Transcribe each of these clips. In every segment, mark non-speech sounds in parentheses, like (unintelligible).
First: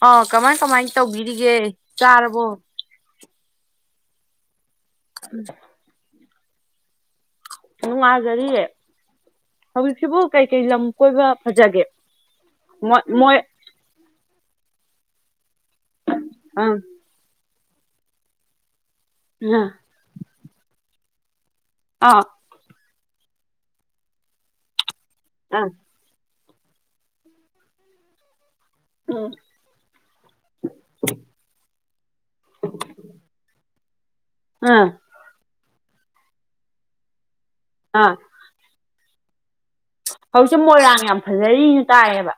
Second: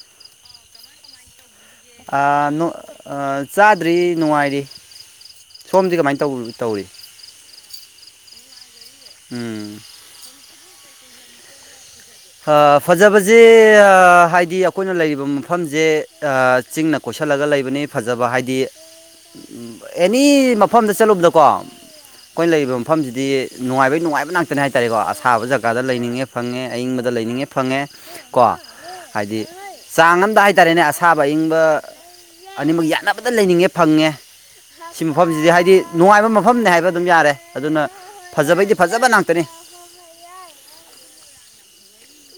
ꯑ ꯀꯃꯥꯏ ꯀꯃꯥꯏ ꯇꯧꯕꯤꯔꯤꯒꯦ ꯆꯥꯔꯕꯣ ꯑꯥ ꯑꯥ ꯆꯥꯗ꯭ꯔꯤ ꯅꯨꯡꯉꯥꯏꯔꯤ ꯎꯝ ꯁꯣꯝꯗꯤ ꯀꯃꯥꯏꯅ ꯇꯧ ꯇꯧꯔꯤ ꯌꯥꯝ ꯅꯨꯡꯉꯥꯏꯖꯔꯤꯌꯦ ꯎꯝ ꯍꯧꯖꯤꯛꯁꯤꯕꯨ ꯀꯩꯀꯩ ꯂꯝ ꯀꯣꯏꯕ ꯐꯖꯒꯦ ꯃꯣꯏ ꯃꯣꯏ ꯐꯖꯕꯁꯦ ꯍꯥꯏꯗꯤ ꯑꯩꯈꯣꯏꯅ ꯂꯩꯔꯤꯕ ꯃꯐꯝꯁꯦ ꯑꯥ ꯆꯤꯡꯅ ꯀꯣꯏꯁꯜꯂꯒ ꯂꯩꯕꯅꯦ ꯐꯖꯕ ꯍꯥꯏꯗꯤ ꯑꯦꯅꯤ ꯃꯐꯝꯗ ꯆꯠꯂꯨꯕꯗꯀꯣ ꯑꯥ ꯑꯩꯈꯣꯏꯅ ꯂꯩꯔꯤꯕ ꯃꯐꯝꯁꯤꯗꯤ ꯅꯨꯡꯉꯥꯏꯕꯩ ꯅꯨꯡꯉꯥꯏꯕ ꯉꯥꯛꯇꯅꯦ ꯍꯥꯏꯇꯥꯔꯦꯀꯣ ꯑꯁꯥꯕ ꯑꯥ ꯖꯒꯥꯗ ꯂꯩꯅꯤꯡꯉꯦ ꯐꯪꯉꯦ ꯑꯥꯏꯪꯕꯗ ꯗꯥ ꯂꯩꯅꯤꯡꯉꯦ ꯐꯪꯉꯦ ꯀꯣ ꯎꯝ ꯍꯥꯏꯗꯤ ꯆꯥꯡ ꯑꯝꯗꯥ ꯍꯥꯏꯇꯥꯔꯦꯅꯦ ꯑꯁꯥꯕ ꯑꯏꯪꯕ ꯑꯅꯤꯃꯛ ꯌꯥꯟꯅꯥꯕꯗ ꯂꯩꯅꯤꯡꯉꯦ ꯐꯪꯉꯦ ꯑꯥ ꯁꯤ ꯃꯐꯝꯁꯤꯗꯤ ꯍꯥꯏꯗꯤ ꯅꯨꯡꯉꯥꯏꯕ ꯃꯐꯝꯅꯦ ꯍꯥꯏꯕ ꯑꯗꯨꯝ ꯌꯥꯔꯦ ꯑꯗꯨꯅ ꯑꯥ ꯐꯖꯕꯩꯗꯤ ꯐꯖꯕ ꯅꯥꯛꯇꯅꯦ ꯐꯧꯁꯦ ꯃꯣꯏꯔꯥꯡ ꯌꯥꯝ ꯐꯖꯔꯤꯅ ꯇꯥꯏꯌꯦꯕ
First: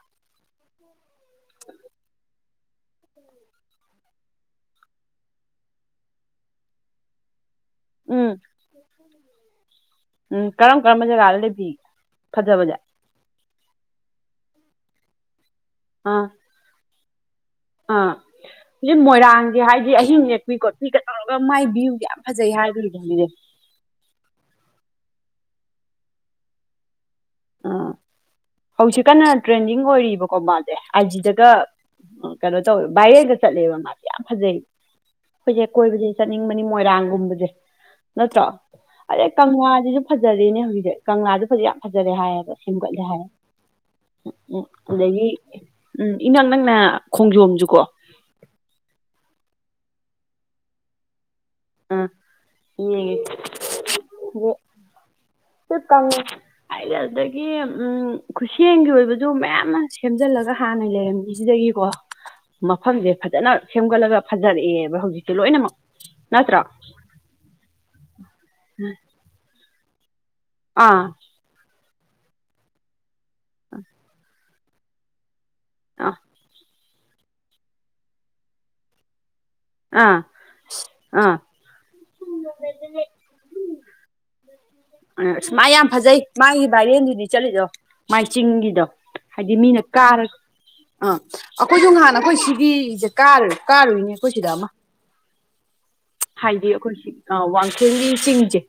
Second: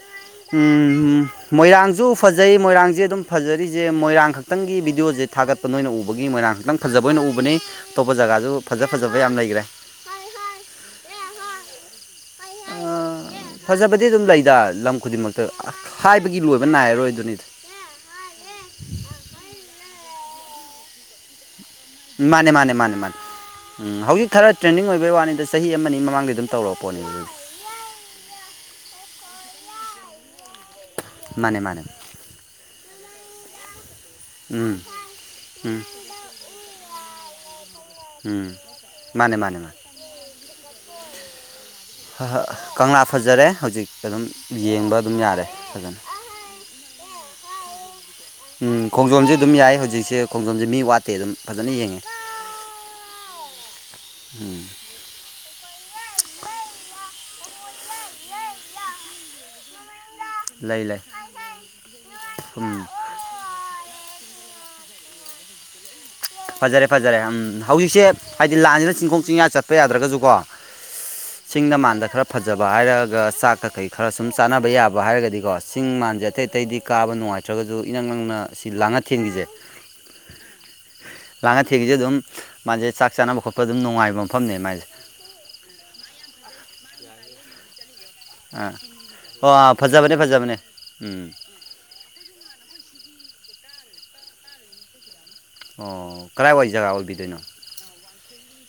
ꯎꯝ ꯎꯝ ꯃꯣꯏꯔꯥꯡꯁꯨ ꯐꯖꯩ ꯃꯣꯏꯔꯥꯡꯁꯦ ꯑꯗꯨꯝ ꯐꯖꯔꯤꯁꯦ ꯃꯣꯏꯔꯥꯡ ꯈꯛꯇꯪꯒꯤ ꯕꯤꯗꯤꯑꯣꯁꯦ ꯊꯥꯒꯠ ꯑꯣ ꯅꯣꯏꯅ ꯎꯕꯒꯤ ꯃꯣꯏꯔꯥꯡꯈꯛꯇꯪ ꯐꯖꯕ ꯑꯣꯏꯅ ꯎꯕꯅꯤ ꯑꯇꯣꯞꯄ ꯎꯝ ꯖꯒꯥꯁꯨ ꯐꯖ ꯐꯖꯕ ꯌꯥꯝ ꯂꯩꯈ꯭ꯔꯦ ꯎꯝ ꯀꯔꯝ ꯀꯔꯝꯕ ꯖꯒꯥꯗ ꯂꯩꯕꯤꯒꯦ ꯐꯖꯕꯁꯦ ꯑꯥ, ꯐꯖꯕꯗꯤ ꯑꯗꯨꯝ ꯂꯩꯗ ꯂꯝ ꯈꯨꯗꯤꯡꯃꯛꯇ ꯑꯥ ꯍꯥꯏꯕꯒꯤ ꯂꯣꯏꯕ ꯅꯥꯏꯔꯣꯏ ꯑꯗꯨꯅꯤꯗ ꯑꯥ ꯍꯧꯖꯤꯛ ꯃꯣꯏꯔꯥꯡꯁꯦ ꯍꯥꯏꯗꯤ ꯑꯍꯤꯡ ꯌꯦꯦꯛꯄꯤ ꯈꯣꯠꯄꯤꯒ ꯇꯧꯔꯒ ꯃꯥꯏ ꯃꯤꯨ ꯌꯥꯝ ꯃꯥꯅꯦ ꯐꯖꯩ ꯃꯥꯅꯦ ꯃꯥꯅꯦ ꯃꯥꯅꯦ ꯍꯥꯏꯕꯅꯤꯗꯣꯖꯤꯗꯤ ꯎꯝ ꯍꯧꯖꯤꯛ ꯈꯔ ꯇ꯭ꯔꯦꯟꯅꯤꯡꯡ ꯑꯣꯏꯕꯒꯤ ꯋꯥꯅꯤꯗ ꯆꯍꯤ ꯑꯃꯅꯤ ꯃꯃꯥꯡꯒꯤꯗꯤ ꯑꯗꯨꯝ ꯇꯧꯔꯛꯄꯣꯅꯦꯕ ꯑꯗꯨꯗꯤ ꯑꯥ ꯍꯧꯖꯤꯛ ꯀꯟꯅ ꯇ꯭ꯔꯦꯟꯗꯤꯡ ꯑꯣꯏꯔꯤꯕꯀꯣ ꯃꯥꯁꯦ ꯑꯥꯏꯖꯤꯗꯒ ꯃꯥꯅꯦ ꯃꯥꯅꯦ ꯀꯩꯅꯣ ꯇꯧꯋꯦꯕ ꯕꯥꯏꯔꯦꯜꯗ ꯆꯠꯂꯦꯕ ꯃꯥꯁꯦ ꯌꯥꯝ ꯐꯖꯩ ꯎꯝ ꯑꯩꯈꯣꯏꯁꯦ ꯎꯝ ꯀꯣꯏꯕꯁꯩ ꯆꯠꯅꯤꯡꯕꯅꯤ ꯃꯣꯏꯔꯥꯡꯒꯨꯝꯕꯁꯦ ꯅꯠꯇ꯭ꯔꯣ ꯎꯝ ꯑꯗꯩ ꯃꯥꯅꯦ ꯃꯥꯅꯦ ꯃꯥꯅꯦ ꯀꯪꯂꯥꯁꯤꯁꯨ ꯐꯖꯔꯦꯅꯦ (unintelligible) ꯀꯪꯂꯥꯗ (unintelligible) ꯌꯥꯝ (unintelligible) ꯗꯨꯅꯦ ꯍꯥꯏꯌꯦꯕ ꯁꯦꯝꯒꯠꯂꯦ ꯀꯪꯂꯥ ꯍꯥꯏꯌꯦ ꯐꯖꯔꯦ ꯍꯧꯖꯤꯛ ꯑꯗꯨꯝ ꯎꯝ ꯌꯦꯡꯕ ꯑꯗꯨꯝ ꯑꯗꯒꯤ ꯌꯥꯔꯦ ꯐꯖꯅ ꯎꯝ ꯏꯅꯛ ꯅꯛꯅꯥ ꯈꯣꯡꯖꯣꯝꯁꯨꯀꯣ ꯎꯝ ꯈꯣꯡꯖꯣꯝꯁꯦ ꯑꯗꯨꯝ ꯌꯥꯏ ꯍꯧꯖꯤꯛꯁꯦ ꯈꯣꯡꯖꯣꯝꯁꯦ ꯃꯤ ꯋꯥꯠ ꯇꯦ ꯑꯗꯨꯝ ꯐꯖꯅ ꯌꯦꯡꯉꯦ ꯑꯥ ꯌꯦꯡꯉꯦ ꯎꯝ (unintelligible) ꯍꯥꯏꯗꯤ ꯑꯗꯨꯗꯒꯤ ꯎꯝ ꯈꯨꯠꯁꯦꯝꯒꯤ ꯑꯣꯏꯕꯁꯨ ꯃꯌꯥꯝ ꯑꯃ ꯁꯦꯝꯖꯤꯜꯂꯥ ꯈ ꯂꯩ ꯍꯥꯟꯅ ꯂꯩ ꯂꯩꯔꯝꯃꯤꯁꯤꯗꯒꯤꯀꯣ ꯎꯝ ꯃꯐꯝꯁꯦ ꯐꯖꯅ ꯁꯦꯝꯒꯠꯂꯒ ꯐꯖꯔꯛꯑꯦꯕ ꯍꯧꯖꯤꯛꯇꯤ ꯂꯣꯏꯅꯃꯛ ꯅꯠꯇ꯭ꯔꯣ ꯐꯖꯔꯦ ꯐꯖꯔꯦ ꯎꯝ ꯍꯧꯖꯤꯛꯁꯦ ꯍꯥꯏꯗꯤ ꯂꯥꯟꯁꯤꯅ ꯆꯤꯡꯈꯣꯡ ꯆꯤꯡꯌꯥ ꯆꯠꯄ ꯌꯥꯗ꯭ꯔꯒꯁꯨꯀꯣ ꯑꯥ ꯆꯤꯡꯗ ꯃꯥꯟꯗ ꯈꯔ ꯐꯖꯕ ꯍꯥꯏꯔꯒ ꯆꯥꯛ ꯀꯈꯩ ꯈꯔ ꯁꯨꯝ ꯆꯥꯅꯕ ꯌꯥꯕ ꯍꯥꯏꯔꯒꯗꯤꯀꯣ ꯆꯤꯡ ꯑꯥ ꯃꯥꯟꯁꯦ ꯑꯇꯩ ꯑꯇꯩꯗꯤ ꯀꯥꯕ ꯅꯨꯡꯉꯥꯏꯇ꯭ꯔꯒꯁꯨ ꯏꯅꯪ ꯅꯪꯅ ꯁꯤ ꯂꯥꯡꯉ ꯊꯦꯟꯈꯤꯁꯦ ꯑꯥ ꯑꯥ ꯂꯥꯡꯒ ꯊꯦꯡꯁꯦ ꯑꯗꯨꯝ ꯃꯥꯁꯦ ꯆꯥꯛ ꯆꯥꯅꯕ ꯈꯣꯠꯄ ꯑꯗꯨꯝ ꯅꯨꯡꯉꯥꯏꯕ ꯃꯐꯝꯅꯦ ꯃꯥꯏꯁꯦ ꯑꯁ ꯃꯥ ꯌꯥꯝ ꯐꯖꯩ ꯃꯥꯒꯤ ꯚꯥꯏꯔꯦꯟꯗꯨꯗꯤ ꯆꯠꯂꯤꯗꯣ ꯑꯥ ꯃꯥꯏꯆꯤꯡꯒꯤꯗꯣ ꯑꯣ ꯍꯥꯏꯗꯤ ꯃꯤꯅ ꯐꯖꯕꯅꯦ ꯀꯥꯔꯒ ꯐꯖꯕꯅꯦ ꯑꯥ ꯎꯝ ꯑꯩꯈꯣꯏꯁꯨ ꯅꯍꯥꯟ ꯑꯩꯈꯣꯏ ꯁꯤꯒꯤꯁꯦ ꯀꯥꯔ ꯀꯥꯔꯨꯏꯅꯦ ꯑꯩꯈꯣꯏ ꯁꯤꯗ ꯑꯃ ꯑꯣ ꯍꯥꯏꯗꯤ ꯀꯗꯥꯏꯋꯥꯏ ꯖꯒꯥ ꯑꯩꯈꯣꯏ ꯑꯣꯏꯕꯤꯗꯣꯏꯅꯣ ꯋꯥꯡꯈꯦꯝꯒꯤ ꯆꯤꯡꯁꯦ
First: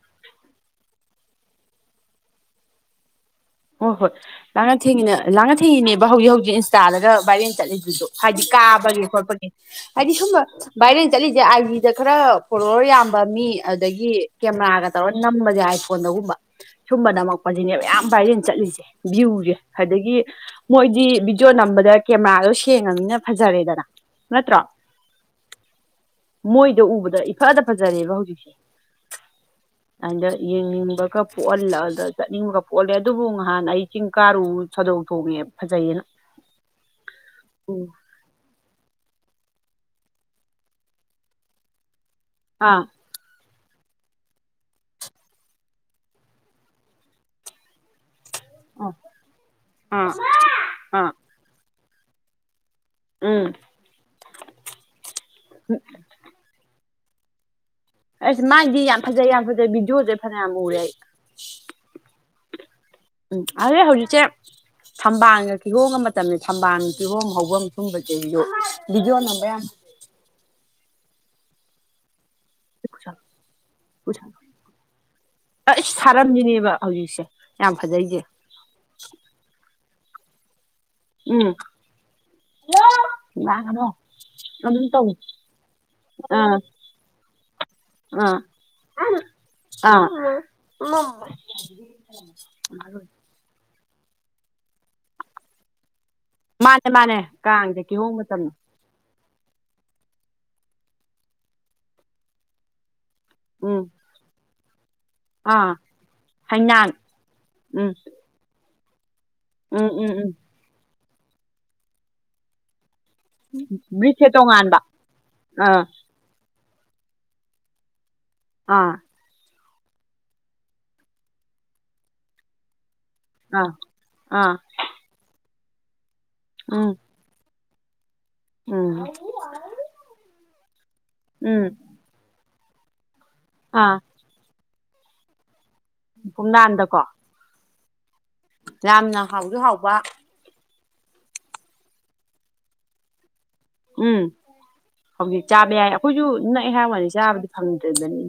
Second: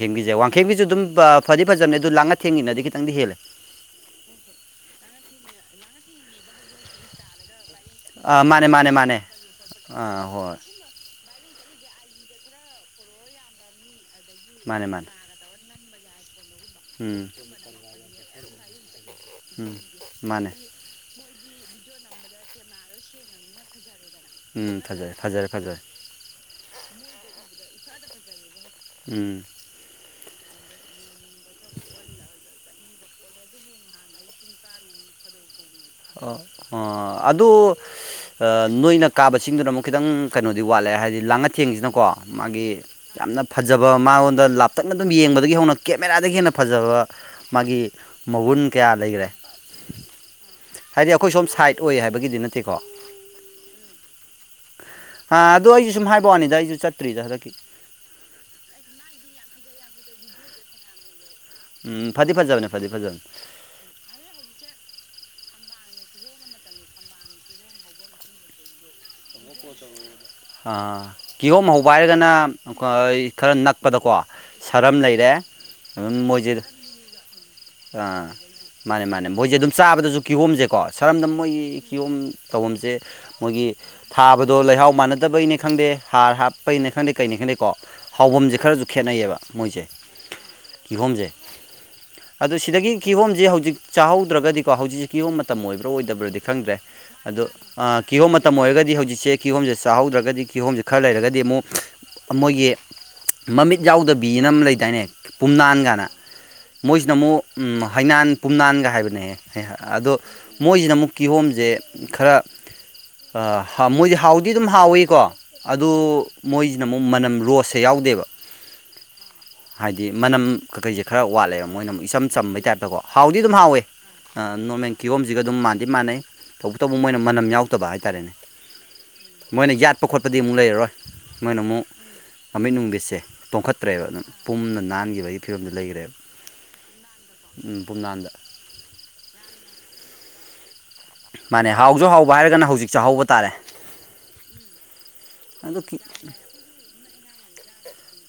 ꯋꯥꯡꯈꯦꯡꯕꯤꯁꯦ ꯋꯥꯡꯈꯦꯝꯕꯤꯁꯨ ꯑꯗꯨꯝ ꯐꯗꯤ ꯐꯖꯕꯅꯦ ꯑꯗꯨ ꯂꯥꯛꯅ ꯊꯦꯡꯉꯅꯗꯤ ꯈꯤꯇꯪꯗꯤ ꯍꯦꯜꯂꯦ ꯍꯣꯏ ꯍꯣꯏ ꯂꯥꯡꯅ ꯊꯦꯡꯉꯤꯅꯦ ꯂꯥꯡꯅ ꯊꯦꯡꯉꯤꯅꯦꯕ ꯍꯧꯖꯤꯛ ꯍꯧꯖꯤꯛ ꯏꯟꯁꯇꯥꯗꯒ ꯚꯥꯏꯔꯦꯜ ꯆꯠꯂꯤꯁꯦ ꯑꯥ ꯍꯥꯏꯗꯤ ꯃꯥꯅꯦ ꯃꯥꯅꯦ ꯀꯥꯕꯒꯤ ꯃꯥꯅꯦ ꯈꯣꯠꯄꯒꯤ ꯍꯥꯏꯗꯤ ꯑꯥ ꯁꯨꯝꯕ ꯍꯣꯏ ꯚꯥꯏꯔꯦꯟ ꯆꯠꯂꯤꯁꯦ ꯑꯥꯏ ꯗ ꯈꯔ ꯐꯣꯂꯣꯔ ꯌꯥꯝꯕ ꯃꯤ ꯑꯗꯨꯗꯒꯤ ꯃꯥꯅꯦ ꯀꯦꯃꯦꯔꯥꯒ ꯃꯥꯅꯦ ꯇꯧꯔꯅꯤ ꯅꯝꯕꯁꯦ ꯑꯥꯏꯐꯣꯟꯗꯒꯨꯝꯕ ꯁꯨꯝꯕ ꯎꯝ ꯅꯝꯃꯛꯄꯁꯤꯅꯦꯕ ꯌꯥꯝꯌꯥꯝ ꯚꯥꯏꯁꯤ ꯆꯠꯂꯤꯁꯦ ꯚ꯭ꯌꯨꯁꯦ ꯑꯗꯒꯤ ꯃꯥꯅꯦ ꯃꯣꯏꯗꯤ ꯚꯤꯗꯤꯑꯣ ꯅꯝꯕꯗ ꯀꯦꯃꯦꯔꯥꯗꯣ ꯁꯦꯡꯉꯅꯤꯅ ꯐꯖꯔꯦꯗꯅ ꯅꯠꯇ꯭ꯔꯣ ꯎꯝ ꯐꯖꯔꯦ ꯐꯖꯔꯦ ꯐꯖꯔꯦ ꯃꯣꯏꯗ ꯎꯕꯗ ꯏꯐꯗ ꯐꯖꯔꯦꯕ ꯍꯧꯖꯤꯛꯁꯦ ꯎꯝ ꯑꯗ ꯌꯦꯡꯅꯤꯡꯕꯒ ꯄꯣꯛꯍꯜꯂ ꯆꯠꯅꯤꯡꯕꯒ ꯄꯣꯛꯍꯜꯂꯦ ꯑꯗꯨꯕꯨ ꯉꯍꯥꯟ ꯑꯩ ꯆꯤꯡ ꯀꯥꯔꯨ ꯁꯥꯗꯧ ꯊꯣꯡꯉꯦꯕ ꯑꯣ ꯑꯗꯨ ꯎꯝ ꯅꯣꯏꯅ ꯀꯥꯕꯁꯤꯡꯗꯨꯅ ꯑꯃꯨꯛ ꯈꯤꯇꯪ ꯀꯩꯅꯣꯗꯤ ꯋꯥꯠꯂꯦ ꯍꯥꯏꯗꯤ ꯂꯥꯡꯉꯊꯦꯡꯁꯤꯅꯀꯣ ꯃꯥꯒꯤ ꯑꯥ ꯌꯥꯝꯅ ꯐꯖꯕ ꯃꯉꯣꯟꯗ ꯂꯥꯞꯇꯛꯅ ꯑꯗꯨꯝ ꯌꯦꯡꯕꯗꯒꯤ ꯍꯧꯅ ꯀꯦꯃꯦꯔꯥꯗꯒꯤ ꯍꯦꯟꯅ ꯐꯖꯕ ꯃꯥꯒꯤ ꯃꯒꯨꯟ ꯀꯌꯥ ꯂꯩꯈ꯭ꯔꯦ ꯑ ꯍꯥꯏꯗꯤ ꯑꯩꯈꯣꯏ ꯁꯣꯝ ꯁꯥꯏꯠ ꯑꯣꯏ ꯍꯥꯏꯕꯒꯤꯗꯤ ꯅꯠꯇꯦꯀꯣ ꯎꯝ ꯍꯥ ꯑꯗꯣ ꯑꯩꯁꯨ ꯁꯨꯝ ꯍꯥꯏꯕꯛ ꯋꯥꯅꯤꯗ ꯑꯩꯁꯨ ꯆꯠꯇ꯭ꯔꯤꯗ ꯍꯟꯗꯛꯀꯤ ꯑꯁ ꯃꯥꯏꯗꯤ ꯌꯥꯝ ꯐꯖꯩ ꯌꯥꯝ ꯐꯖꯩ ꯚꯤꯗꯤꯑꯣꯁꯦ ꯐꯖꯅ ꯌꯥꯝ ꯎꯔꯦ ꯑꯩ ꯎꯝ ꯐꯥꯤꯐꯥꯖꯕꯅꯦ ꯐꯥꯇꯤꯐ ꯐꯥꯖꯕꯅꯦ ꯑ ꯍꯧꯖꯤꯛꯁꯦ ꯊꯝꯕꯥꯜꯒ ꯀꯤꯍꯣꯒ ꯃꯇꯝꯅꯤ ꯊꯝꯕꯥꯜ ꯀꯤꯍꯣꯝ ꯍꯧꯕ ꯁꯨꯝꯕꯕꯁꯤꯗꯣ ꯚꯤꯗꯤꯑꯣ ꯅꯝꯕ ꯌꯥ ꯀꯤꯍꯣꯝ ꯍꯧꯕ ꯍꯥꯏꯔꯒꯅ ꯈꯔ ꯅꯛꯄꯗꯀꯣ ꯁꯔꯝ ꯂꯩꯔꯦ ꯑꯩꯁ ꯑꯗꯨꯝ ꯃꯣꯏꯁꯦ ꯁꯥꯔꯝꯁꯤꯅꯦꯕ ꯍꯧꯖꯤꯛꯁꯦ ꯌꯥꯝ ꯐꯖꯩꯁꯦ ꯑꯥ ꯃꯥꯅꯦ ꯃꯥꯅꯦ ꯃꯣꯏꯁꯦ ꯑꯗꯨꯝ ꯆꯥꯕꯗꯁꯨ ꯀꯤꯍꯣꯝꯁꯦꯀꯣ ꯁꯔꯝꯗꯝ ꯎꯝ ꯃꯣꯏꯒꯤ ꯀꯤꯌꯣꯝ ꯇꯧꯐꯝꯁꯦ ꯃꯣꯏꯒꯤ ꯂꯥꯡꯒꯅꯣ ꯊꯥꯕꯗꯣ ꯑꯗꯨꯝ ꯂꯩꯍꯥꯎ ꯇꯧ ꯃꯥꯟꯅꯗꯕꯩꯅꯦ ꯈꯪꯗꯦ ꯍꯥꯔ ꯑꯥ ꯍꯥꯞꯄꯩꯅ ꯈꯪꯗꯦ ꯀꯩꯅ ꯈꯪꯗꯦꯀꯣ ꯍꯥꯎꯐꯝꯁꯦ ꯈꯔꯁꯨ ꯈꯦꯠꯅꯩꯌꯦꯕ ꯃꯣꯏꯁꯦ ꯀꯤꯍꯣꯝꯁꯦ ꯎ ꯑꯗꯣ ꯁꯤꯗꯒꯤ ꯀꯤꯍꯣꯝꯁꯦ ꯍꯧꯖꯤꯛ ꯆꯥꯍꯧꯗ꯭ꯔꯒꯗꯤꯀꯣ ꯍꯧꯖꯤꯛꯁꯦ ꯀꯤꯍꯣꯝ ꯃꯇꯝ ꯑꯣꯏꯕ꯭ꯔꯥ ꯑꯣꯏꯗꯕ꯭ꯔꯗꯤ ꯈꯪꯗ꯭ꯔꯦ ꯃꯥꯅꯦ ꯃꯥꯅꯦ ꯑꯗꯣ ꯀꯥꯡꯁꯦ ꯀꯤꯍꯣꯝ ꯃꯇꯝꯅꯤ ꯃꯇꯝ ꯑꯣꯏꯔꯒꯗꯤ ꯍꯧꯖꯤꯛꯁꯦ ꯀꯤꯍꯣꯝꯁꯦ ꯆꯥꯍꯧꯗ꯭ꯔꯒꯗꯤ ꯀꯤꯍꯣꯝꯁꯦ ꯈꯔ ꯂꯩꯔꯒꯗꯤ ꯑꯃꯨꯛ ꯃꯣꯏꯒꯤ ꯃꯃꯤꯠ ꯎꯝ ꯌꯥꯎꯗꯕꯤꯅ ꯑꯃ ꯂꯩꯗꯥꯏꯅꯦ ꯄꯨꯝꯅꯥꯟ ꯀꯥꯟꯅ ꯍꯩꯅꯥꯥꯡ ꯅ ꯑꯃꯨꯛ ꯍꯩꯅꯥꯟ ꯄꯨꯝꯅꯥꯟꯒ ꯍꯥꯏꯕꯅꯦꯍ ꯎꯝ ꯎꯝ ꯑꯗꯣ ꯎꯝ ꯃꯣꯏꯁꯤꯅ ꯑꯃꯨꯛ ꯀꯤꯍꯣꯝꯁꯦ ꯈꯔ ꯃꯣꯏꯗꯤ ꯕ꯭ꯔꯤꯠꯁꯦ ꯍꯥꯎꯗꯤ ꯑꯗꯨꯝ ꯇꯣꯉꯥꯟꯕ ꯍꯥꯎꯋꯀꯣ ꯑꯥ ꯑꯗꯨ ꯃꯣꯏꯁꯤꯅ ꯑꯃꯨꯛ ꯃꯅꯝ ꯔꯣꯁꯁꯦ ꯌꯥꯎꯗꯦꯕ ꯑꯥ ꯍꯥꯏꯗꯤ ꯃꯅꯝ ꯀꯀꯩꯁꯦ ꯈꯔ ꯋꯥꯠꯂꯦꯕ ꯃꯣꯏꯅ ꯑꯃꯨꯛ ꯏꯆꯝ ꯆꯝꯕꯩ ꯇꯥꯏꯞꯇꯀꯣ ꯍꯥꯎꯗꯤ ꯑꯗꯨꯝ ꯑꯥ ꯍꯥꯎꯋꯦ ꯑꯥ ꯅꯣꯔꯃꯦꯜ ꯀꯤꯍꯣꯝꯁꯤꯒ ꯑꯗꯨꯝ ꯃꯥꯟꯗꯤ ꯃꯥꯟꯅꯩ ꯇꯧꯕ ꯎꯝ ꯇꯧꯕ ꯃꯣꯏꯅ ꯃꯅꯝ ꯌꯥꯎꯗꯕ ꯍꯥꯏꯇꯥꯔꯦꯅꯦ ꯎꯝ ꯃꯣꯏꯅ ꯌꯥꯠꯄ ꯈꯣꯠꯄꯗꯤ ꯑꯃꯨꯛ ꯂꯩꯔꯔꯣꯏ ꯃꯣꯏꯅ ꯎꯝ ꯑꯃꯨꯛ ꯑꯃꯤꯠ ꯅꯨꯡꯕꯤꯠꯁꯦ ꯑꯥ ꯇꯣꯡꯈꯠꯇ꯭ꯔꯦꯕ ꯑꯗꯨꯝ ꯄꯨꯝꯅ ꯅꯥꯟꯈꯤꯕꯒꯤ ꯐꯤꯕꯝꯗꯨ ꯂꯩꯈ꯭ꯔꯦꯕ ꯄꯨꯝꯅꯥꯟꯗꯀꯣ ꯄꯨꯝꯅꯥꯟꯗ ꯌꯥꯝꯅ ꯍꯥꯎꯁꯨ ꯍꯥꯎꯕ ꯃꯥꯅꯦ ꯍꯥꯎꯁꯨ ꯍꯥꯎꯕ ꯍꯥꯏꯔꯒꯅ ꯍꯧꯖꯤꯛ ꯆ ꯍꯧꯕ ꯇꯥꯔꯦ ꯎꯝ ꯍꯧꯖꯤꯛ ꯆꯥꯕ ꯑꯗꯨ ꯌꯥꯏ ꯑꯩꯈꯣꯏꯁꯨ ꯅꯛꯑꯦ ꯍꯥꯏꯋꯥꯗꯤ ꯆꯥꯕꯗꯤ ꯐꯪꯗ꯭ꯔꯤꯕꯅꯤ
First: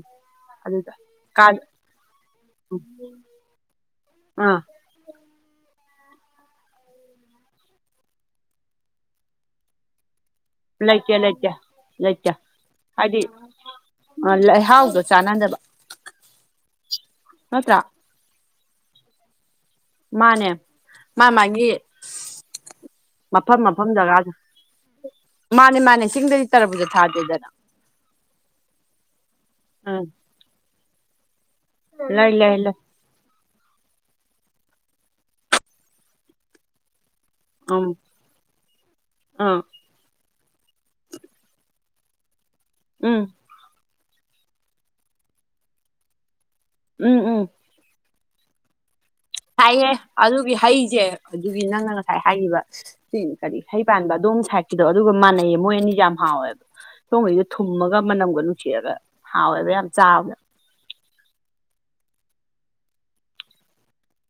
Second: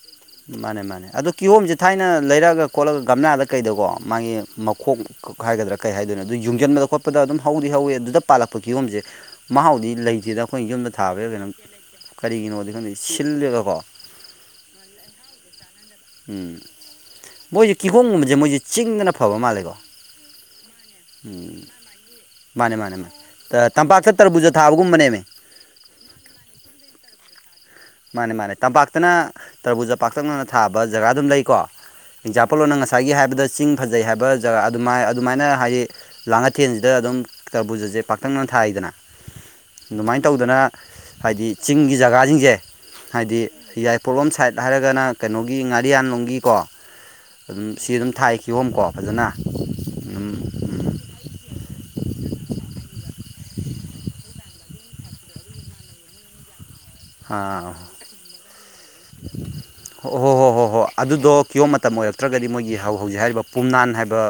ꯃꯥꯅꯦ ꯑꯗꯨꯗ ꯃꯥꯅꯦ ꯑꯗꯨ ꯀꯥꯟ ꯀꯤꯍꯣꯝꯁꯦ ꯊꯥꯏꯅ ꯂꯩꯔꯛꯑꯒ ꯈꯣꯠꯂꯒ ꯒꯝꯂꯥꯗ ꯀꯩꯗꯧꯕꯣ ꯃꯥꯒꯤ ꯑꯥ ꯈꯣꯡ ꯍꯥꯏꯒꯗ꯭ꯔꯥ ꯀꯩ ꯍꯥꯏꯗꯣꯏꯅꯣ ꯑꯗꯨ ꯌꯨꯡꯁꯤꯟꯕꯗ ꯈꯣꯠꯄꯗ ꯑꯗꯨꯝ ꯍꯧꯗꯤ ꯍꯧꯋꯏ ꯑꯗꯨ ꯄꯥꯜꯂꯛꯄ ꯀꯤꯌꯣꯝꯁꯦ ꯃꯍꯥꯎꯗꯤ ꯂꯩꯇꯗꯅ ꯑꯩꯈꯣꯏꯅ ꯌꯨꯝꯗ ꯂꯩꯇꯦ ꯊꯥꯕꯩꯈꯣꯏꯩꯅꯣ ꯂꯩꯇꯦ ꯀꯔꯤꯒꯤꯅꯣꯗꯤ ꯑꯩꯈꯣꯏ ꯁꯤꯜꯂꯦꯕꯀꯣ ꯑ ꯂꯩꯍꯥꯎꯗꯣ ꯆꯅꯥꯗꯕ ꯎꯝ ꯃꯣꯏꯁꯦ ꯀꯤꯍꯣꯝꯒꯨꯝꯕꯁꯦ ꯃꯣꯏꯁꯦ ꯆꯤꯡꯗꯅ ꯐꯕ ꯃꯥꯜꯂꯦꯀꯣ ꯃꯥꯟꯅꯦ ꯃꯥ ꯃꯥꯒꯤ ꯃꯥꯅꯦ ꯃꯥꯅꯦ ꯃꯥꯅꯦ ꯃꯐꯝ ꯃꯐꯝ ꯇꯝꯄꯥꯛꯇ ꯖꯒꯥꯒꯤ ꯇꯔꯕꯨꯖ ꯊꯥꯕꯒꯨꯝꯕꯅꯦꯃꯤ ꯃꯥꯅꯦ ꯃꯥꯅꯦ ꯆꯁꯤꯡꯗꯗꯤ ꯇꯥꯔꯛꯄꯨꯖꯥ ꯊꯥꯗꯦꯗꯅ ꯃꯥꯅꯦ ꯃꯥꯅꯦ ꯇꯝꯄꯥꯛꯇꯅ ꯎꯝ ꯇꯔꯕꯨꯖꯄꯥꯛꯇꯛꯅꯅ ꯊꯥꯕ ꯖꯒꯥ ꯑꯗꯨꯝ ꯂꯩꯀꯣ ꯂꯩ ꯂꯩ ꯑꯦꯛꯖꯥꯝꯄꯜꯂꯣ ꯂꯩ ꯅꯪ ꯉꯁꯥꯏ ꯉꯁꯥꯏꯒꯤ ꯍꯥꯏꯕꯗ ꯆꯤꯡ ꯐꯖꯩ ꯍꯥꯏꯕ ꯖꯒꯥ ꯑꯗꯨꯃꯥꯏ ꯑꯗꯨꯃꯥꯏꯅ ꯍꯥꯏꯑꯦ ꯂꯥꯡꯑꯊꯦꯟꯁꯤꯗ ꯑꯗꯨꯝ ꯎꯝ ꯀꯕꯨꯖꯁꯦ ꯄꯥꯛꯇꯛꯅꯅ ꯊꯥꯏꯗꯅ ꯑꯥ ꯑꯗꯨꯃꯥꯏꯅ ꯇꯧꯗꯅ ꯍꯥꯏꯗꯤ ꯆꯤꯡꯒꯤ ꯖꯒꯥꯁꯤꯡꯁꯦ ꯎꯝ ꯍꯥꯏꯗꯤ ꯌꯥꯏꯐꯂꯣꯝ ꯁꯥꯏꯠ ꯍꯥꯏꯔꯒꯅ ꯀꯩꯅꯣꯒꯤ ꯉꯥꯔꯤꯌꯥꯟꯂꯣꯝꯒꯤꯀꯣ ꯎꯝ ꯎꯝ ꯑꯗꯨꯝ ꯁꯤ ꯑꯗꯨꯝ ꯊꯥꯏꯈꯤꯌꯣꯝꯀꯣ ꯐꯖꯅ ꯍꯥꯏꯌꯦ ꯑꯗꯨꯝ ꯑꯗꯨꯒꯤ ꯍꯩꯁꯦ ꯑꯗꯨꯒꯤ ꯅꯪꯅ ꯉꯁꯥꯏ ꯍꯥꯏꯈꯤꯕ ꯁꯤ ꯀꯔꯤ ꯍꯩ ꯄꯥꯟꯕ ꯑꯗꯣꯝ ꯁꯥꯏꯠꯀꯤꯗꯣ ꯑꯗꯨꯒ ꯃꯥꯟꯅꯩꯌꯦ ꯃꯣꯏ ꯑꯅꯤꯗꯤ ꯌꯥꯝ ꯍꯥꯎꯋꯦꯕ ꯁꯣꯝꯉꯩꯗ ꯍꯣꯏ ꯊꯨꯝꯃꯒ ꯃꯅꯝꯒ ꯅꯨꯡꯁꯤꯑꯒ ꯍꯥꯎꯋꯦꯕ ꯌꯥꯝ ꯍꯣꯏ ꯆꯥꯕꯗ ꯍꯣꯏ ꯍꯣꯏ ꯍꯣꯏ ꯑꯗꯨꯗꯣ ꯀ꯭ꯌꯣꯝ ꯃꯇꯝ ꯑꯣꯏꯔꯛꯇ꯭ꯔꯒꯗꯤ ꯃꯣꯏꯒꯤ ꯍꯧ ꯍꯧꯖꯤꯛ ꯍꯥꯏꯔꯤꯕ ꯄꯨꯝꯅꯥꯟ ꯍꯥꯏꯕ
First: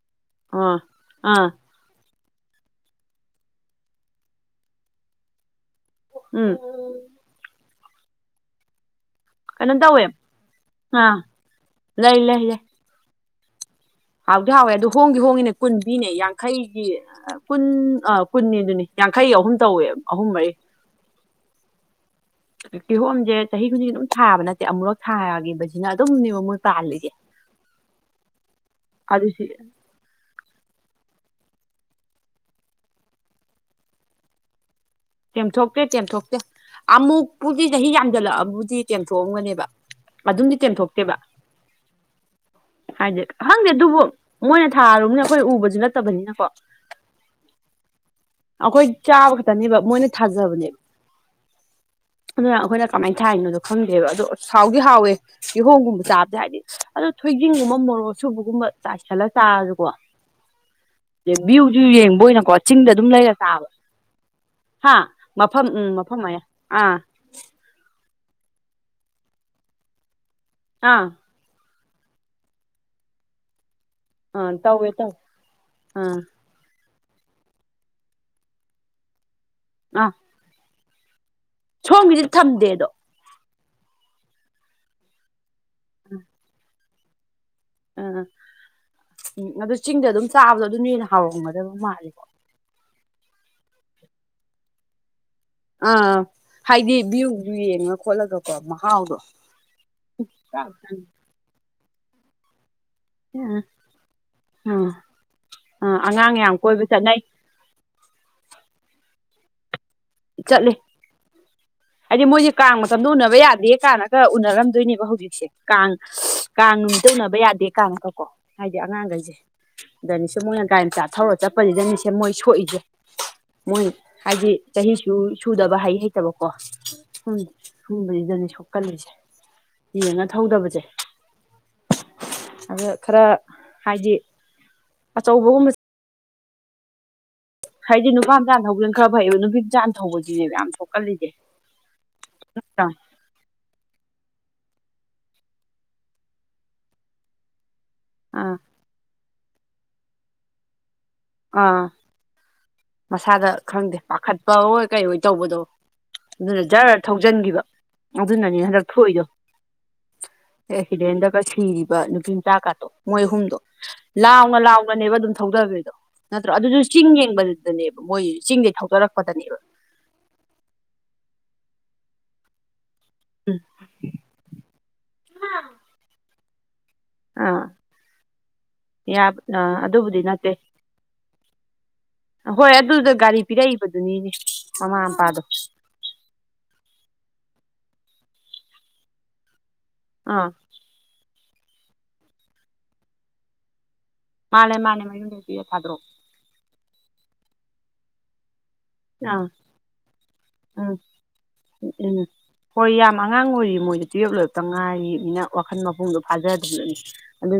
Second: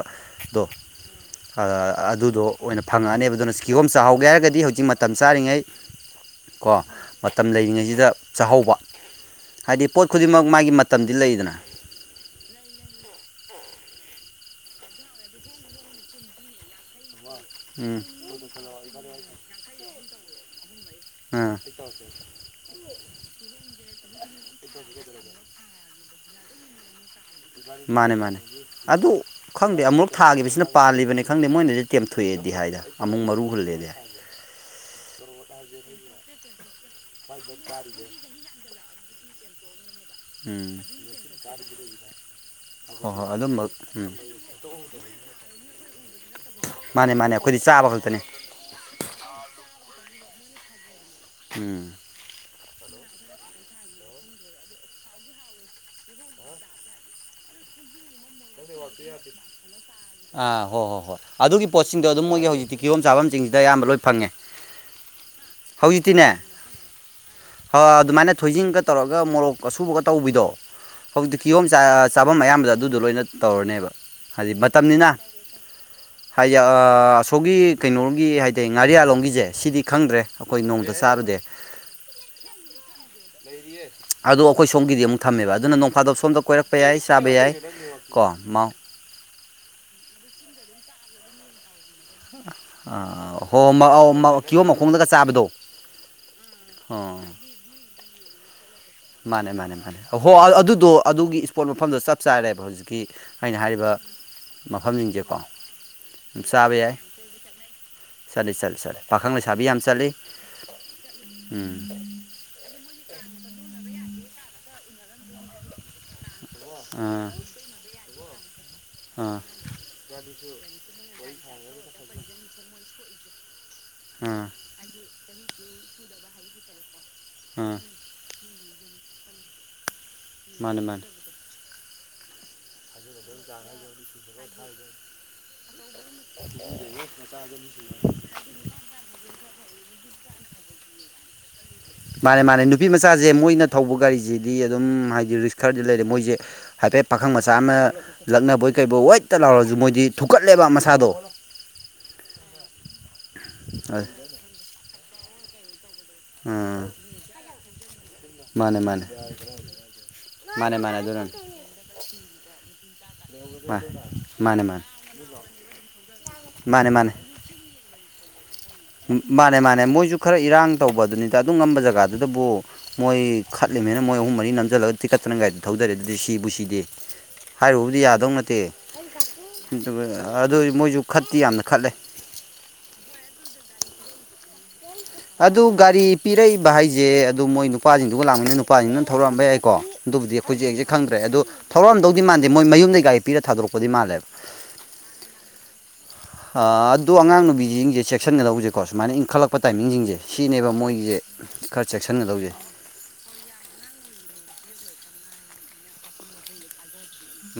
ꯗꯣ ꯑꯥ ꯑꯗꯨꯗꯣ ꯑꯣꯏꯅ ꯐꯪꯉꯛꯑꯅꯦꯕ ꯑꯗꯨꯅ ꯀꯤꯍꯣꯝ ꯆꯥꯍꯧꯒꯦ ꯍꯥꯏꯔꯒꯗꯤ ꯍꯧꯖꯤꯛ ꯃꯇꯝ ꯆꯥꯔꯤꯉꯩ ꯎꯝ ꯑꯣ ꯃꯇꯝ ꯂꯩꯔꯤꯉꯩꯖꯤꯗ ꯆꯥꯍꯧꯕ ꯀꯩꯅꯣ ꯍꯥꯏꯗꯤ ꯇꯧꯋꯦ ꯄꯣꯠ ꯈꯨꯗꯤꯡꯃꯛ ꯃꯥꯒꯤ ꯃꯇꯝꯗꯤ ꯑꯥ ꯂꯩꯗꯅ ꯂꯩ ꯂꯩ ꯂꯩ ꯍꯥꯎꯗꯤ ꯍꯥꯎꯋꯦ ꯑꯗꯨ ꯍꯣꯡꯗꯤ ꯍꯣꯡꯉꯤꯅꯦ ꯀꯨꯟ ꯄꯤꯅꯦ ꯌꯥꯡꯈꯩꯒꯤ ꯀꯨꯟ ꯎꯝ ꯑ ꯀꯨꯟꯅꯦꯗꯨꯅꯤ ꯌꯥꯡꯈꯩꯒꯤ ꯑꯍꯨꯝ ꯇꯧꯋꯦ ꯑꯍꯨꯝ ꯃꯔꯤ ꯑꯝ ꯀꯤꯍꯣꯝꯁꯦ ꯆꯍꯤ ꯈꯨꯗꯤꯡꯒꯤ ꯑꯗꯨꯝ ꯊꯥꯕ ꯅꯠꯇꯦ ꯑꯃꯨꯛꯂꯛ ꯊꯥꯈꯤꯕꯁꯤꯅ ꯑꯗꯨꯝꯅꯦꯕ ꯃꯣꯏ ꯄꯥꯜꯂꯤꯁꯦ ꯃꯥꯅꯦ ꯃꯥꯅꯦ ꯑꯗꯨ ꯑꯗꯨꯁꯨ ꯈꯪꯗꯦ ꯑꯃꯨꯛ ꯊꯥꯈꯤꯕꯁꯤꯅ ꯄꯥꯜꯂꯤꯕꯅꯦ ꯈꯪꯗꯦ ꯃꯣꯏꯅꯗꯤ ꯇꯦꯝꯊꯣꯛꯑꯦꯗꯤ ꯍꯥꯏꯗ ꯑꯃꯨꯛ ꯃꯔꯨ ꯍꯨꯜꯂꯦꯗꯤ ꯍꯥꯏ ꯆꯦꯝꯊꯣꯛꯇꯦ ꯇꯦꯝꯊꯣꯛꯇꯦ ꯑꯃꯨꯛꯄꯨꯗꯤ ꯆꯍꯤ ꯌꯥꯝꯖꯜꯂꯛꯑꯕꯨꯗꯤ ꯇꯦꯝꯊꯣꯛꯑꯝꯒꯅꯦꯕ ꯑꯗꯨꯝꯗꯤ ꯎꯝ ꯇꯦꯝꯊꯣꯛꯇꯦꯕ ꯍꯣꯏ ꯍꯥꯏꯗꯤ ꯍꯣꯏ ꯑꯗꯨꯝꯕ ꯈꯪꯗꯦ ꯑꯗꯨꯕꯨ ꯎꯝ ꯃꯣꯏꯅ ꯊꯥꯔꯨꯕꯅꯤꯅ ꯑꯩꯈꯣꯏ ꯎꯕꯁꯨ ꯅꯠꯇꯕꯅꯤꯅꯀꯣ ꯃꯥꯅꯦ ꯃꯥꯅꯦ ꯑꯩꯈꯣꯏꯗꯤ ꯆꯥꯕ ꯈꯛꯇꯅꯦ ꯑꯩꯈꯣꯏ ꯆꯥꯕ ꯈꯛꯇꯅꯦꯕ ꯃꯣꯏꯅ ꯊꯥꯖꯕꯅꯦꯕ ꯎꯝ ꯑꯗꯨꯅ ꯑꯩꯈꯣꯏꯅ ꯀꯃꯥꯏ ꯊꯥꯏꯅꯣꯗꯣ ꯈꯪꯗꯦꯕ ꯑꯗꯣ ꯑꯁ ꯍꯥꯎꯗꯤ ꯍꯥꯎꯋꯦ ꯀꯤꯍꯣꯝꯒꯨꯝꯕ ꯆꯥꯕꯖꯦ ꯍꯥꯏꯗꯤ ꯑꯗꯣ ꯊꯣꯏꯗꯤꯡꯒꯨꯝꯕ ꯃꯣꯔꯣꯛ ꯑꯁꯨꯕꯒꯨꯝꯕ ꯆꯥꯏꯁꯤꯜꯂ ꯆꯥꯔꯁꯨꯀꯣ ꯑꯥ ꯍꯣ ꯍꯣ ꯍꯣꯏ ꯑꯗꯩ ꯑꯗꯨꯒꯤ ꯚ꯭ꯌꯨꯁꯨ ꯄꯣꯠꯁꯤꯡꯗꯣ ꯌꯦꯡꯕ ꯑꯗꯨꯝ ꯃꯣꯏꯒꯤ ꯑꯣꯏꯅꯀꯣ ꯍꯧꯖꯤꯛꯇꯤ ꯆꯤꯡꯗ ꯀꯤꯍꯣꯝ ꯑꯗꯨꯝ ꯂꯩꯔ ꯆꯥꯕꯝꯖꯤꯡꯖꯤꯗ ꯆꯥꯕ ꯑꯌꯥꯝꯕ ꯂꯣꯏ ꯐꯪꯉꯦ ꯍꯥ ꯃꯐꯝ ꯎꯝ ꯃꯐꯝ ꯍꯧꯖꯤꯛꯇꯤꯅꯦ ꯑꯌꯥ ꯑꯥ ꯍꯣ ꯑꯗꯨꯃꯥꯏꯅ ꯊꯣꯏꯗꯤꯡꯒ ꯇꯧꯔꯒ ꯃꯣꯔꯣꯛ ꯑꯁꯨꯕꯒ ꯇꯧꯕꯤꯗꯣ ꯑꯥ ꯀꯤꯍꯣꯝ ꯆꯥ ꯆꯥꯕꯝ ꯑꯌꯥꯝꯕꯗ ꯑꯗꯨꯗꯣ ꯂꯣꯏꯅ ꯇꯧꯔꯅꯦꯕ ꯑꯥ ꯍꯥꯏꯗꯤ ꯇꯧꯋꯦ ꯇꯧꯋꯦ ꯃꯇꯝꯅꯤꯅ ꯑꯥ ꯍꯥꯏꯗꯤ ꯑ ꯑꯁꯣꯝꯒꯤ ꯀꯩꯅꯣꯒꯤ ꯍꯥꯏꯗꯥꯏ ꯉꯥꯔꯤꯌꯥꯟꯂꯣꯝꯒꯤꯖꯦ ꯁꯤꯗꯤ ꯑꯥ ꯈꯪꯗ꯭ꯔꯦ ꯑꯩꯈꯣꯏ ꯅꯣꯡꯇ ꯆꯥꯔꯨꯗꯦ ꯁꯣꯝꯒꯤꯗꯤ ꯊꯝꯗꯦꯗꯣ ꯑꯗꯣ ꯑꯩꯈꯣꯏ ꯁꯣꯝꯒꯤꯗꯤ ꯑꯃꯨꯛ ꯊꯝꯃꯦꯕ ꯑꯗꯨꯅ ꯅꯣꯡꯐꯥꯗꯣꯛ ꯁꯣꯝꯗ ꯀꯣꯏꯔꯛꯄ ꯌꯥꯏ ꯆꯥꯕ ꯌꯥꯏ ꯀꯣ ꯎꯝ ꯃꯥꯎ ꯎꯝ ꯑꯗꯨ ꯆꯤꯡꯗ ꯑꯗꯨꯝ ꯆꯥꯕꯗꯣ ꯑꯗꯨꯅ ꯍꯦꯟꯅ ꯍꯥꯎꯔꯝꯒꯗꯕ ꯃꯥꯜꯂꯦ (unintelligible) ꯑ ꯍꯣꯝ ꯑꯧ ꯃ ꯀꯤꯍꯣꯝ ꯃꯈꯣꯡꯗꯒ ꯆꯥꯕꯗꯣ ꯑꯥ ꯍꯥꯏꯗꯤ ꯑꯣ ꯚ꯭ꯌꯨ ꯌꯦꯡꯉ ꯈꯣꯠꯂꯒꯀꯣ ꯃ ꯃꯥꯅꯦ ꯃꯥꯅꯦ ꯃꯥꯅꯦ ꯍꯣ ꯑꯗꯨꯗꯣ ꯑꯗꯨꯒꯤ ꯏꯁꯄꯣꯠ ꯃꯐꯝꯗꯣ ꯆꯞ ꯆꯥꯔꯦꯕ ꯍꯧꯖꯤꯛ ꯀꯤ ꯑꯩꯅ ꯎꯝ ꯍꯥꯏꯔꯤꯕ ꯃꯐꯝꯖꯤꯡꯖꯦꯀꯣ ꯑ ꯑꯉꯥꯡ ꯌꯥꯝ ꯀꯣꯏꯕ ꯆꯠꯅꯩ ꯆꯠꯂꯤ ꯆꯠꯂꯤ ꯆꯠꯂꯤ ꯄꯥꯈꯪ ꯂꯩꯁꯥꯕꯤ ꯌꯥꯝ ꯆꯠꯂꯤ ꯆꯠꯂꯤ ꯎꯝ ꯍꯥꯏꯗꯤ ꯃꯣꯏꯖꯦ ꯀꯥꯡ ꯃꯇꯝꯗꯣ ꯎꯅꯕ ꯌꯥꯗꯦ ꯀꯥꯅꯒ ꯎꯅꯔꯝꯗꯣꯏꯅꯦꯕ ꯍꯧꯖꯤꯛꯁꯦ ꯀꯥꯡ ꯁꯁ ꯀꯥꯡ ꯅꯨꯃꯤꯠꯇ ꯑꯥ ꯎꯅꯕ ꯌꯥꯗꯦ ꯀꯥꯅꯒ ꯀꯣ ꯍꯥꯏꯗꯤ ꯑꯉꯥꯡꯒꯩꯖꯦ ꯑꯥ ꯗꯅꯤꯁꯦ ꯃꯣꯏꯅ ꯒꯥꯔꯤꯝꯆꯥ ꯊꯧꯔ ꯆꯠꯄꯖꯤꯗꯅꯤꯁꯦ ꯃꯣꯏ ꯁꯣꯛꯏꯖꯦ ꯃꯣꯏ ꯑꯥ ꯍꯥꯏꯗꯤ ꯆꯍꯤ ꯁꯨ ꯁꯨꯗꯕ ꯍꯩ ꯍꯩꯇꯕꯀꯣ ꯨꯎꯝ ꯑꯥ ꯁꯨꯝꯕꯖꯤꯗꯅꯦ ꯁꯣꯛꯀꯜꯂꯤꯖꯦ ꯌꯦꯡꯉ ꯊꯧꯗꯕꯖꯦ ꯃꯥꯅꯦ ꯃꯥꯅꯦ ꯑꯗ ꯈꯔ ꯍꯥꯏꯗꯤ ꯑꯆꯧꯕꯒꯨꯝꯕꯁꯦ (inaudible) ꯍꯥꯏꯗꯤ ꯅꯨꯄꯥꯝꯆꯥꯅ ꯊꯧꯕꯖꯤꯅ ꯈꯔ ꯐꯩꯕ ꯅꯨꯄꯤꯃꯆꯥꯥꯅ ꯊꯧꯕꯖꯤꯅꯦꯕ ꯌꯥꯝ ꯁꯣꯛꯀꯜꯂꯤꯖꯦ ꯃꯥꯅꯦ ꯃꯥꯅꯦ ꯅꯨꯄꯤ ꯃꯆꯥ ꯖꯦ ꯃꯣꯏꯅ ꯊꯧꯕ ꯒꯥꯔꯤꯖꯤꯗꯤ ꯑꯗꯨꯝ ꯍꯥꯏꯗꯤ ꯔꯤꯛꯁ ꯈꯔꯗꯤ ꯂꯩꯔꯦ ꯃꯣꯏꯖꯦ ꯍꯥꯏꯐꯦꯠ ꯄꯥꯈꯪ ꯃꯆꯥ ꯑꯃ ꯑꯥ ꯂꯛꯅꯕꯣꯏ ꯀꯩꯕꯣꯏ ꯋꯣꯏꯠꯇ ꯂꯥꯎꯔꯖꯨ ꯃꯣꯏꯗꯤ ꯊꯨꯛꯀꯠꯂꯦꯕ ꯃꯁꯥꯗꯣ ꯑꯥ ꯃꯁꯥꯗ ꯈꯪꯗꯦ ꯄꯥꯈꯠꯄ ꯑꯣꯏ ꯀꯩ ꯑꯣꯏ ꯇꯧꯕꯗꯣ ꯑꯗꯨꯅ ꯑꯥ ꯖꯔ ꯊꯧꯖꯤꯟꯒꯤꯕ ꯑꯗꯨꯅꯅꯦ ꯃꯥꯅꯦ ꯍꯟꯗꯛ ꯃꯥꯅꯦ ꯊꯣꯛꯏꯗꯣ (inaudible) ꯑꯗꯨꯅꯅꯦ ꯑꯦꯛꯁꯤꯗꯦꯟꯗꯒ ꯁꯤꯔꯤꯕ ꯅꯨꯄꯤ ꯃꯆꯥ ꯀꯥꯠꯇꯣ ꯃꯣꯏ ꯑꯍꯨꯝꯗꯣ ꯃꯥꯅꯦ ꯂꯥꯎꯅ ꯃꯥꯅꯦ ꯂꯥꯎꯅꯅꯦꯕ ꯑꯗꯨꯝ ꯊꯧꯗꯈꯔꯤꯗꯣ ꯅꯠꯇ꯭ꯔꯣ ꯑꯗꯨꯁꯨ ꯃꯥꯅꯦ ꯆꯤꯡ ꯃꯥꯅꯦ ꯌꯦꯡꯕꯗꯨꯗꯅꯦꯕ ꯃꯣꯏ ꯆꯤꯡꯗꯤ ꯊ ꯃꯥꯅꯦ ꯃꯥꯅꯦ ꯃꯣꯏꯁꯨ ꯈꯔ ꯏꯔꯥꯡ ꯇꯧꯕ ꯑꯗꯨꯅꯤꯗ ꯑꯗꯨꯝ ꯉꯝꯕ ꯖꯒꯥꯗꯨꯗꯕꯨ ꯃꯣꯏ ꯎꯝ ꯈꯠꯂꯤꯅꯤꯅ ꯃꯣꯏ ꯑꯍꯨꯝ ꯃꯔꯤ ꯅꯝꯁꯤꯜꯂꯒ ꯇꯤꯀꯠꯇꯅ ꯒꯥꯔꯤꯗ ꯊꯧꯖꯔꯦ ꯑꯗꯨꯗꯤ ꯁꯤꯕꯨ ꯁꯤꯗꯦ ꯑꯥ ꯍꯥꯏꯔꯨꯕꯨꯗꯤ ꯌꯥꯗꯧ ꯅꯠꯇꯦ ꯌꯥꯕ ꯑꯥ ꯑꯗꯨꯕꯨꯗꯤ ꯅꯠꯇꯦ ꯑꯗꯣ ꯃꯣꯏꯖꯨ ꯈꯠꯇꯤ ꯌꯥꯝꯅ ꯈꯠꯂꯦ ꯍꯣꯏ ꯑꯗꯨꯗ ꯒꯥꯔꯤ ꯄꯤꯔꯛꯏꯕꯗꯨꯅꯤꯅꯦ ꯃꯃꯥ ꯃꯄꯥꯗꯣ ꯑꯗꯨ ꯒꯥꯔꯤ ꯄꯤꯔꯛꯏꯕ ꯍꯥꯏꯖꯦ ꯑꯗꯨꯝ ꯃꯣꯏ ꯅꯨꯄꯥꯖꯤꯡꯗꯨꯒ ꯂꯥꯛꯃꯤꯟꯅꯩ ꯅꯨꯄꯥꯖꯤꯡꯗꯨꯅ ꯊꯧꯔꯛꯑꯝꯕ ꯌꯥꯏꯀꯣ ꯑꯗꯨꯕꯨꯗꯤ ꯑꯥ ꯑꯩꯈꯣꯏꯖꯦ ꯑꯦꯛꯖꯦꯛ ꯈꯪꯗ꯭ꯔꯦ ꯑꯗꯣ ꯊꯧꯔꯛꯑꯝꯗꯧꯗꯤ ꯃꯥꯟꯗꯦ ꯃꯣꯏ ꯃꯌꯨꯝꯗꯩꯩ ꯒꯥꯔꯤ ꯄꯤꯔ ꯊꯥꯗꯣꯔꯛꯄꯗꯤ ꯃꯥꯜꯂꯦꯕ ꯃꯥꯅꯦ ꯃꯥꯅꯦ ꯃꯌꯨꯝꯗ ꯄꯌꯥ ꯊꯥꯗ꯭ꯔꯣ ꯑꯗꯨꯗꯣ ꯑꯉꯥꯡ ꯅꯨꯕꯤꯁꯤꯡꯁꯦ ꯆꯦꯛꯁꯤꯟꯒꯗꯧꯕꯖ ꯀꯣ ꯁꯨꯃꯥꯏꯅ ꯑꯥ ꯏꯟꯈꯠꯂꯛꯄ ꯇꯥꯏꯃꯤꯡꯁꯤꯡꯁꯦ ꯁꯤꯅꯦꯕ ꯎꯝ ꯃꯣꯏꯒꯤꯁꯦ ꯈꯔ ꯎꯝ ꯆꯦꯛꯁꯤꯟꯒꯗꯧꯁꯦ ꯍꯣꯏ ꯌꯥꯝ ꯑꯉꯥꯡ ꯑꯣꯏꯔꯤ ꯃꯣꯏꯗ ꯇꯨꯌꯦꯞ ꯂꯣꯏꯇ ꯉꯥꯏꯔꯤꯅꯤꯅ ꯋꯥꯈꯜ ꯃꯄꯨꯡꯗꯣ ꯐꯥꯖꯗꯕꯅꯤ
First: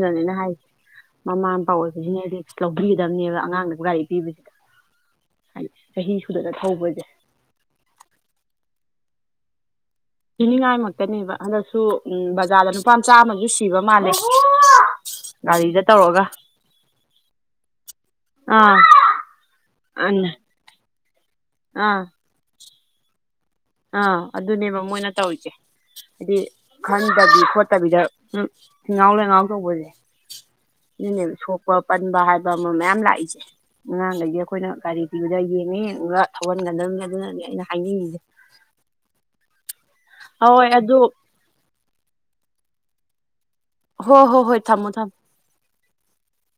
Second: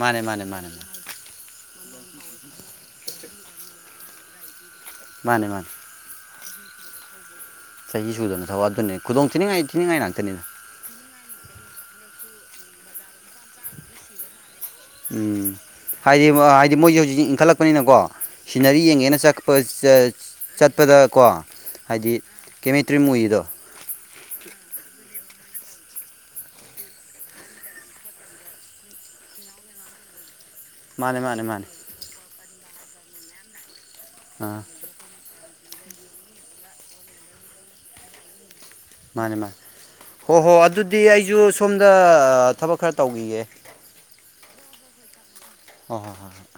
ꯃꯥꯅꯦ ꯃꯥꯅꯦ ꯃꯥꯅꯦ ꯍꯥꯏꯔꯤꯁꯦ ꯃꯥꯅꯦ ꯃꯃꯥ ꯃꯄꯥ ꯑꯣꯏꯕꯁꯤꯅ ꯑꯩꯗꯤ ꯂꯧꯕꯤꯒꯗꯕꯅꯦꯕ ꯑꯉꯥꯡꯗ ꯒꯥꯥꯏꯔꯤꯛ ꯄꯤꯕ ꯃꯥꯅꯦ ꯃꯥꯅꯦ ꯆꯍꯤ ꯁꯨꯗꯅ ꯊꯧꯕꯁꯦ ꯆꯍꯤ ꯏꯁꯨꯗꯅ ꯊꯧꯕꯛ ꯑꯗꯨꯅꯤ ꯈꯨꯗꯣꯡ ꯊꯤꯅꯤꯡꯉꯥꯏ ꯊꯤꯅꯤꯡꯉꯥꯏ ꯉꯥꯛꯇꯅꯤ ꯄꯤꯅꯤꯡꯉꯥꯏꯃꯛꯇꯅꯦꯕ ꯍꯟꯗꯛꯁꯨ ꯕꯖꯥꯔꯗ ꯅꯨꯄꯥ ꯃꯆꯥ ꯑꯃꯁꯨ ꯁꯤꯕ ꯃꯥꯜꯂꯦ ꯎꯝ ꯒꯥꯔꯤꯗ ꯇꯧꯔꯒ ꯍꯥꯏꯗꯤ ꯍꯥꯏꯗꯤ ꯃꯣꯏꯁꯨ ꯍꯧꯖꯤꯛ ꯏꯟꯈꯠꯂꯛꯄꯅꯤꯅꯀꯣ ꯑꯥ ꯁꯤꯅꯔꯤ ꯌꯦꯡꯒꯦꯅ (unintelligible) ꯆꯠꯄꯗꯀꯣ ꯑꯥ ꯍꯥꯏꯗꯤ ꯀꯦꯃꯦꯇ꯭ꯔꯤꯝ ꯎꯏꯔꯤꯗꯣ ꯑꯥ ꯑꯗꯨꯅꯦꯕ ꯃꯣꯏꯅ ꯇꯧꯔꯤꯁꯦ ꯍꯥꯏꯗꯤ ꯈꯟꯗꯕꯤ ꯈꯣꯠꯇꯕꯤꯗ (unintelligible) ꯉꯥꯎ ꯂꯩ ꯉꯥꯎ ꯇꯧꯕꯁꯦ ꯃꯥꯅꯦ ꯑꯗꯨꯅꯦꯕ ꯃꯥꯅꯦ ꯃꯥꯅꯦ ꯁꯣꯛꯄ ꯄꯟꯕ ꯍꯥꯏꯕ ꯑꯃ ꯃꯌꯥꯝ ꯂꯥꯛꯏꯁꯦ ꯑꯉꯥꯡꯗꯒꯤ ꯑꯥ ꯑꯩꯈꯣꯏꯅ ꯒꯥꯔꯤ ꯗꯨꯗ ꯌꯦꯡꯉꯦ ꯑꯗꯨꯒ ꯊꯧꯍꯟꯒꯗꯕꯅꯤ ꯑꯗꯨꯅꯗꯤ ꯑꯩꯅ ꯍꯥꯏꯅꯤꯡꯉꯤꯁꯦ ꯃꯥꯅꯦ ꯃꯥꯅꯦ ꯍꯣ ꯍꯣꯏ ꯑꯗꯨꯗꯤ ꯑꯩꯁꯨ ꯁꯣꯝꯗ ꯊꯕꯛ ꯈꯔ ꯇꯧꯈꯤꯒꯦ ꯍꯣ ꯍꯣ ꯍꯣꯏ ꯊꯝꯃꯣ ꯊꯝꯃ ꯍ ꯍꯣꯏ ꯍꯣꯏ